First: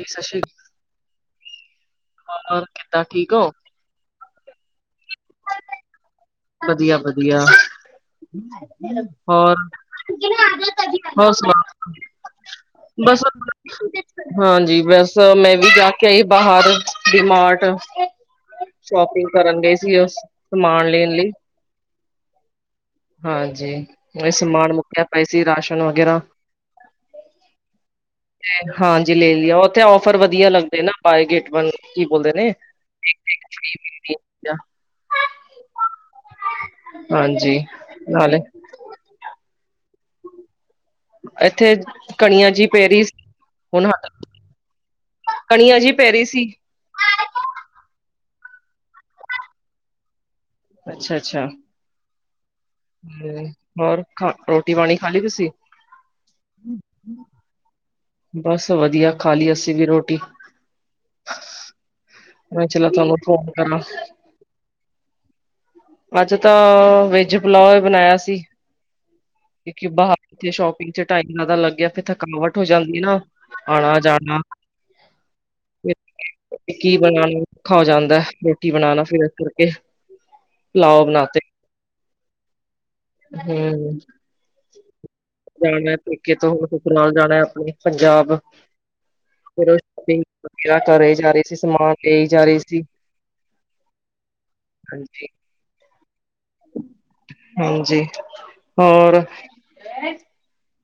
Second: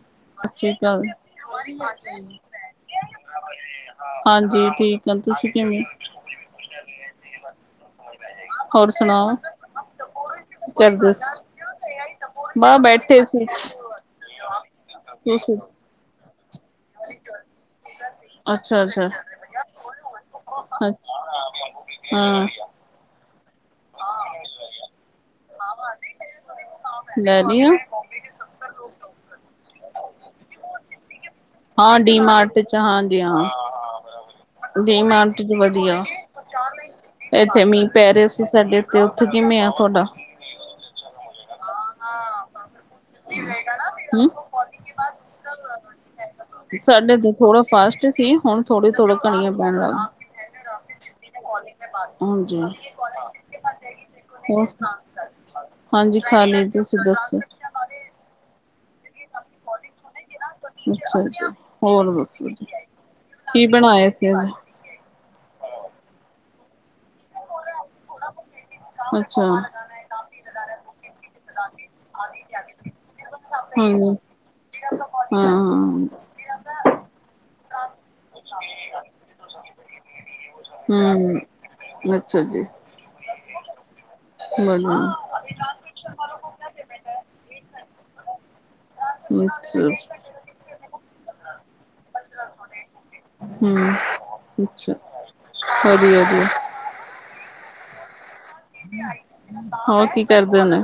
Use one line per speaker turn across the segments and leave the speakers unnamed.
ਜੀ ਸ਼੍ਰੀ
ਸਤਿ ਸ੍ਰੀ ਅਕਾਲ ਜੀ,
ਅਕਾਲ ਕਿੱਦਾਂ ਠੀਕ ਹੋ
ਹਾਂਜੀ ਠੀਕ ਐ ਤੁਸੀ ਕਿਵੇਂ ਔ?
ਵਧੀਆ ਵਧੀਆ,
ਹੋਰ ਸੁਣਾਓ?
ਹੋਰ
ਕੀ ਕਰਦੇ
ਹੋਰ
ਸੀ?
ਸੁਣਾਔ
ਬਸ ਬੈਠੇ ਸੀ।
ਹਾਂਜੀ, ਬਸ ਮੈਂ
ਤੁਸੀਂ
ਵੀ ਜਾ ਕੇ ਬਾਹਰ, ਡੀ ਮਾਰਟ
ਅੱਛਾ ਅੱਛਾ।
ਸ਼ੋਪਿੰਗ ਕਰਨ ਗਏ ਸੀ, ਉਸ ਸਮਾਨ ਲੈਣ
ਅੱਛਾ
ਲਈ
ਹਾਂ
ਹਾਂਜੀ ਇਹ ਸਮਾਨ ਪੈਸੇ ਰਾਸ਼ਨ ਵਗੈਰਾ,
ਲੈ ਲਿਆ।
ਤੇ ਹਾਂ ਜੀ ਲੇ ਲਿਆਂ ਤੇ ਆਫਰ ਵਧੀਆ ਲੱਗਦੇ ਨਾ, ਬਾਏ ਗਟ ਵਨ ਫ੍ਰੀ,
ਹਾਂ
ਕੀ
ਡੀ
ਬੋਲਦੇ ਨੇ
ਮਾਰਟ ਚ ਹਾਂਜੀ ਹਾਂ। ਡੀ ਮਾਰਟ, ਜੀ ਵਧੀਆ
ਹਾਂਜੀ
ਐਥੇ ਮੀਂਹ ਪੈ ਰਿਯਾ
ਨਾਲੇ
ਸੀ ਸਾਡੇ ਐਥੇ, ਉਥੇ ਕਿਵੇਂ ਆ ਤੁਹਾਡਾ
ਇੱਥੇ ਕਣੀਆਂ ਜੀ, ਪੈ ਰਹੀਆਂ ਸੀ, ਹੁਣ ਹਟ ਗਈਆਂ।
ਸਾਡੇ ਇਥੇ ਥੋੜਾ ਫਾਸਟ ਸੀ, ਹੁਣ ਥੋੜੇ ਥੋੜੇ ਕਣੀਆਂ ਪੈਣ ਲੱਗ ਗਈ।
ਅੱਛਾ ਅੱਛਾ
ਹਾਂਜੀ
ਹਮ ਹੋਰ ਖਾ
ਹੋ
ਰੋਟੀ ਪਾਣੀ ਖਾ ਲਈ ਤੁਸੀਂ?
ਹਾਂਜੀ ਖਾਲੀ, ਤੁਸੀਂ ਦੱਸੋ।
ਬਸ ਵਧੀਆ, ਖਾਲੀ ਅਸੀਂ ਵੀ ਰੋਟੀ।
ਹੋਰ ਦਸੋ,
ਮੈਂ ਚਲੋ ਤੁਹਾਨੂੰ ਫੋਨ
ਕੀ
ਕਰਾਂ।
ਬਣਾਇਆ ਸੀ ਅੱਜ
ਅੱਜ ਤਾਂ, ਵੈਜ਼ ਪਲਾਓ ਬਣਾਇਆ ਸੀ।
ਅੱਛਾ।
ਸ਼ੋਪਿੰਗ ਚ ਟਾਈਪ ਜਾਦਾ ਲੱਗ ਗਿਆ, ਫਿਰ ਤਾਂ ਕਨਵਰਟ ਹੋ ਜਾਂਦੀ ਆ ਨਾ ਆਣਾ
ਹਾਂਜੀ,
ਜਾਣਾ,
ਹਾਂ-ਹਾਂ।
ਕੀ ਬਣਾਣ ਨੂ ਔਖਾ ਹੋ ਜਾਂਦਾ ਐ। ਰੋਟੀ ਬਣਾਣਾ ਸੀ, ਇਸ ਕਰਕੇ ਪੁਲਾਓ ਬਣਾ ਤੇ ।
ਹੂੰ, ਅੱਛਾ ਜੀ
[unintelligible]
[unintelligible]
ਜਾਣਾ ਪੇਕੇ ਤੋਂ, ਹੋ ਨਾਲ ਜਾਣਾ ਆਪਣੇ ਪੰਜਾਬ ਫਿਰ ਉਹ
ਅੱਛਾ।
ਸ਼ੋਪਿੰਗ ਵਗੈਰਾ ਕਰੇ ਜਾ ਰਹੇ ਸੀ, ਸਮਾਨ ਲ ਜਾ ਰਹੀ ਸੀ।
ਹੂੰ, ਅੱਛਾ,
ਹਾਂਜੀ
[unintelligible]
ਹਾਂਜੀ
ਹੋਰ ਕੀ ਕਰਦੇ ਨੇ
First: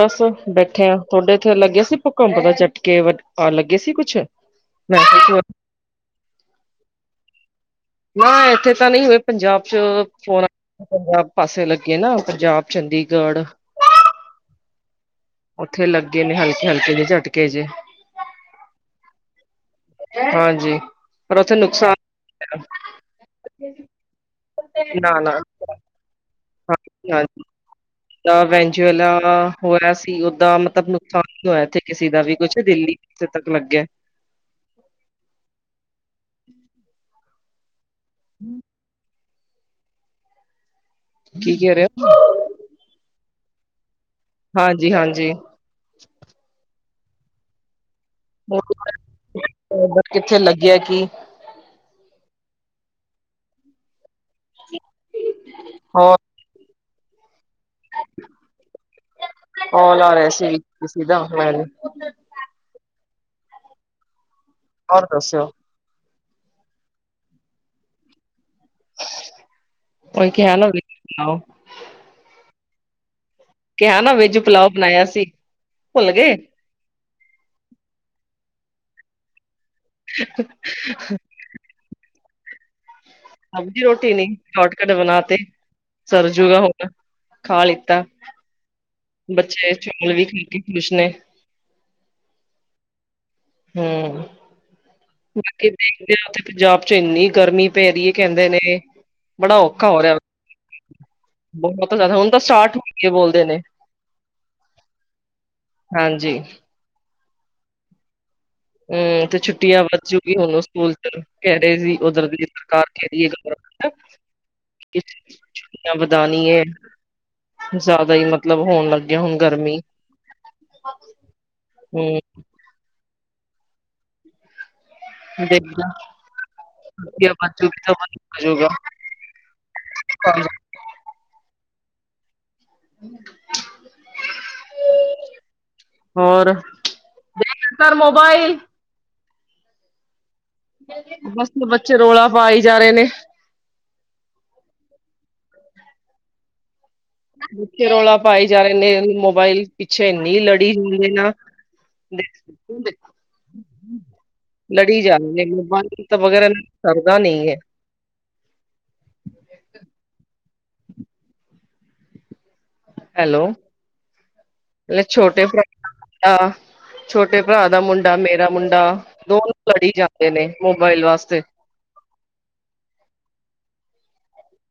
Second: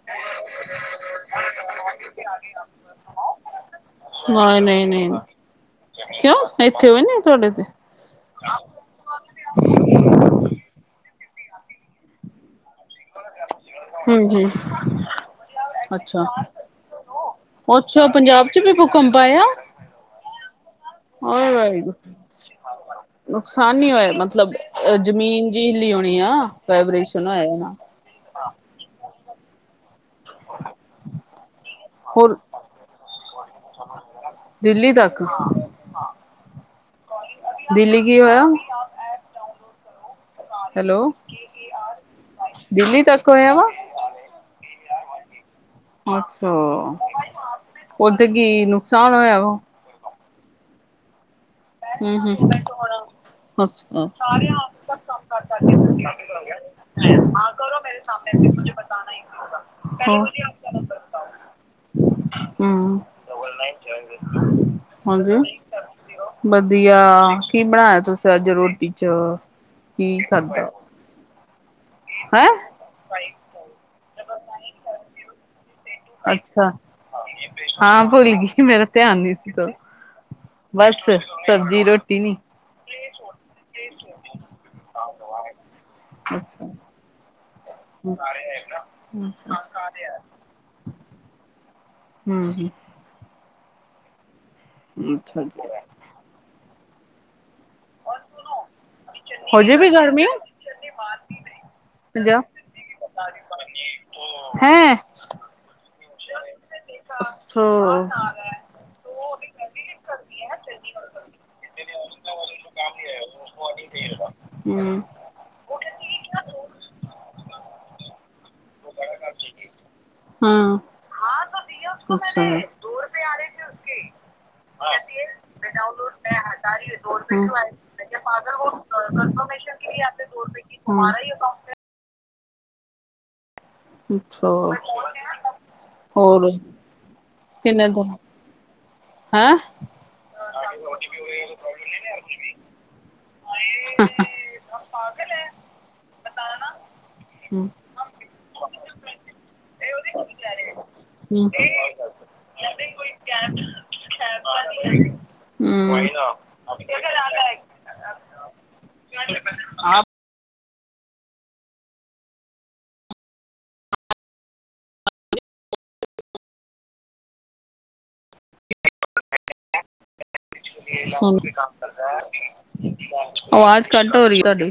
ਬਸ ਬੈਠੇ ਆ ਤੁਹਾਡੇ ਇੱਥੇ ਲੱਗੇ ਸੀ, ਭੁਕਮ ਦੇ ਛਟਕੇ ਲੱਗੇ ਸੀ ਕੁਛ
ਨਹੀਂ ਨਹੀਂ
ਮੈਂ
ਨਹੀਂ ਕਿਉਂ ਇੱਥੇ ਹੋਏ ਨ ਤੁਹਾਡੇ ਤੇ?
ਨਾ ਇੱਥੇ ਤਾਂ ਨਹੀਂ ਹੋਏ ਪੰਜਾਬ ਚ, ਫੋ ਪੰਜਾਬ ਪਾਸੇ ਲੱਗੇ ਨਾ ਪੰਜਾਬ ਚੰਡੀਗੜ੍ਹ
ਹੂ ਹੂ
ਉੱਥੇ ਲੱਗੇ
ਅੱਛਾ ਅੱਛਾ,
ਨੇ ਹਲਕੇ ਹਲਕੇ ਜਿਹੇ ਝਟਕੇ ਜੇ
ਔਚ ਪੰਜਾਬ ਚ ਵੀ ਭੂਕੰਬ ਆਯਾ।
ਹਾਂਜੀ ਪਰ ਉਥੇ ਨੁਕਸਾਨ
ਨੁਕਸਾਨ ਨ ਹੋਇਆ, ਮਤਲਬ
ਨਾ ਨਾ
ਜ਼ਮੀਨ ਜੀ ਹਿੱਲੀ ਹੋਉਣੀ ਆ, ਫਾਇਬ੍ਰੇਸ਼ਨ ਹੋਇਆ।
[unintelligible] ਔਦਾਂ ਮਤਲਬ ਨੁਕਸਾਨ ਨੀ ਹੋਇਆ ਇੱਥੇ ਕਿਸੇ ਦਾ ਵੀ,
ਹੋਰ
ਕੁਛ ਦਿੱਲੀ ਜਿਥੇ ਤੱਕ ਲੱਗਿਆ
ਦਿੱਲੀ ਤੱਕ, ਹਾਂ ਦਿੱਲੀ ਕੀ ਹੋਇਆ ਹੈਲੋ,
ਕੀ ਕਹਿ ਰਹੇ ਹੋ
ਦਿੱਲੀ ਤੱਕ ਹੋਇਆ ਵਾ
ਹਾਂਜੀ ਹਾਂਜੀ
ਅੱਛਾ ਔਥੇ ਕੀ ਨੁਕਸਾਨ ਹੋਇਆ ਵਾ
ਕਿੱਥੇ ਲੱਗਿਆ ਕੀ
ਹੂ ਹੂ ਅੱਛਾ
ਹਾਂ
[unintelligible]
ਕਾਲ ਆ ਰਿਹਾ ਸੀ ਕਿਸੀ ਦਾ ਮੈਨੂੰ
[unintelligible] [unintelligible]
ਹੋਰ ਦੱਸੋ
ਹਾਂਜੀ ਵਧੀਆ ਕੀ ਬਣਾਇਆ ਤੁਸੀਂ ਅੱਜ ਰੋਟੀ ਚ ਕੀ
ਉਹੀ ਕਿਹਾ ਨਾ
ਖਾਧਾ
ਵੈਜ ਪੁਲਾਓ
[unintelligible]
ਕਿਹਾ ਨਾ ਵੈਜ ਪਲਾਓ ਬਣਾਇਆ ਸੀ ਭੁੱਲ ਗਏ।
ਅੱਛਾ ਹਾਂ ਭੁੱਲ ਗਈ ਮੇਰਾ ਧਿਆਨ ਨੀ ਸੀ ਤੋਂ ਬਸ ਸਬਜ਼ੀ ਰੋਟੀ ਨੀ
ਸਰਜੂ ਗਾ
ਅੱਛਾ।
ਹੋਰ ਖਾ ਲਿੱਤਾ
ਹੂੰ
ਬੱਚੇ ਚੋਲ ਵੀ ਖਾ ਕੇ ਖ਼ੁਸ਼ ਨੇ
[unintelligible]
ਹਮ
ਅੱਛਾ ਜੀ।
ਬਾਕੀ ਦੇਖਦੇ ਹਾਂ ਪੰਜਾਬ ਚ ਇੰਨੀ ਗਰਮੀ ਪੈ ਰਹੀ ਹੈ ਜਾਂਦੇ ਨੇ ਬੜਾ
ਹੋਜੇ
ਔਖਾ
ਵੀ
ਹੋ ਰਿਹਾ
ਗਰਮੀ
ਬਹੁਤ ਜ਼ਦਾ ਹੁਣ ਤਾਂ ਸਟਾਰਟ ਹੋਈ ਬੋਲਦੇ ਨੇ ਹਾਂਜੀ
ਅੱਛਾ
ਹਮ ਤੇ ਛੁੱਟੀਆਂ ਵੱਧ ਜੂਗੀ ਹੁਣ ਉਹ ਸਕੂਲ ਚ ਕਹਿ ਰਹੇ ਸੀ ਉਧਰ ਦੀ ਸਰਕਾਰ ਕ ਰ ਹੈ ਗ
ਹਮ
ਵਧਾਨੀ ਹੈ ਜ਼ਿਆਦਾ ਹੀ ਮਤਲਬ ਹੋਣ ਲੱਗਿਆ ਹੁਣ ਗਰਮੀ ਹਮ
[unintelligible]
[unintelligible] ਬੱਚੋ ਤਾਂ ਹੋਜੂਗਾ
[unintelligible]
[unintelligible]
ਅੱਛਾ ਹੋਰ ਕਿੰਨੇ
ਕਰ
ਦਿਨ
ਮੋਬਾਈਲ
ਹੈਂ
ਬਸ ਬੱਚੇ ਰੌਲਾ ਪਾਈ ਜਾ ਰਹੇ ਨੇ
[unintelligible] ਹੂੰ
ਬੱਚੇ ਰੌਲਾ ਪਾਏ ਜਾ ਰਹੇ ਨੇ ਮੋਬਾਇਲ ਪਿੱਛੇ ਇਨੀ ਲੜੀ ਹੁੰਦੀ ਹੈ ਨਾ
ਹੂੰ
ਲੜੀ ਜਾਣਗੇ
ਹੂੰ।
ਏਕ ਵਗੈਰਾ ਸਕਦਾ ਨਹੀਂ ਹੈ
[unintelligible]
ਹ ਹੈਲੋ ਛੋਟੇ [unintelligible] ਛੋਟੇ ਭਰਾ ਦਾ ਮੁੰਡਾ ਮੇਰਾ ਮੁੰਡਾ ਦੋਨ ਲੜੀ ਜਾ
ਆਵਾਜ਼ ਕਟ ਹੋ ਰਹੀ ਤੁਹਾਡੀ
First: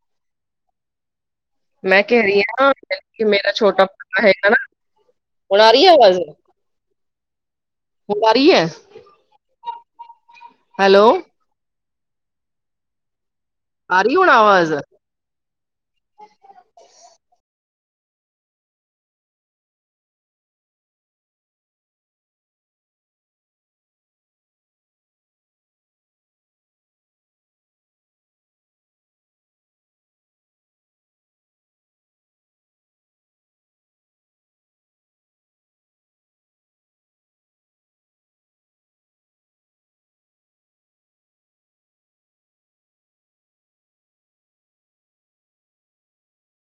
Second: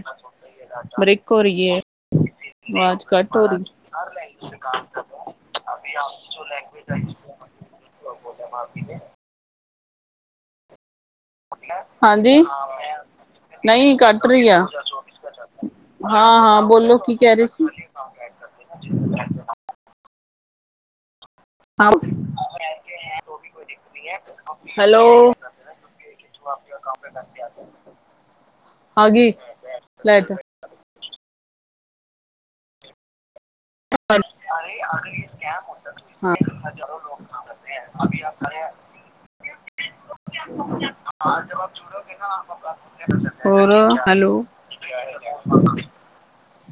ਬਰੇਕ
ਮੈਂ ਕਹਿ ਰਹੀ ਹਾਂ
ਆਵਾਜ਼
ਕਿ
ਘੱਟ ਹੋ
ਮੇਰਾ
ਰਹੀ
ਛੋਟਾ ਹੈਗਾ ਨਾ ਹੁਣ ਆ
ਲੈਂਗੁਏਜ ਦਾ ਇੱਸੁ ਹੋਣਾ ਸੀ
ਘਰ ਹੀ ਹੈ ਹੈਲੋ
ਹਾਂਜੀ ਨਹੀਂ
ਆ
ਕੱਟ
ਹੁਣ
ਰਹੀ ਆ
ਆਵਾਜ਼
ਹਾਂ ਹਾਂ ਬੋਲੋ ਕੀ ਕਹਿ ਰਹੀ [inaudible] ਹੈਲੋ ਆਪ ਜਿਆ ਕਮ ਹੈ ਮੈਨੂੰ ਲੀਆਦੇ ਆ ਗੀ ਫਲੈਟ ੁੰ [unintelligible] [unintelligible]
ਹ
[inaudible] ਹੋਰ ਹੈਲੋ [inaudible]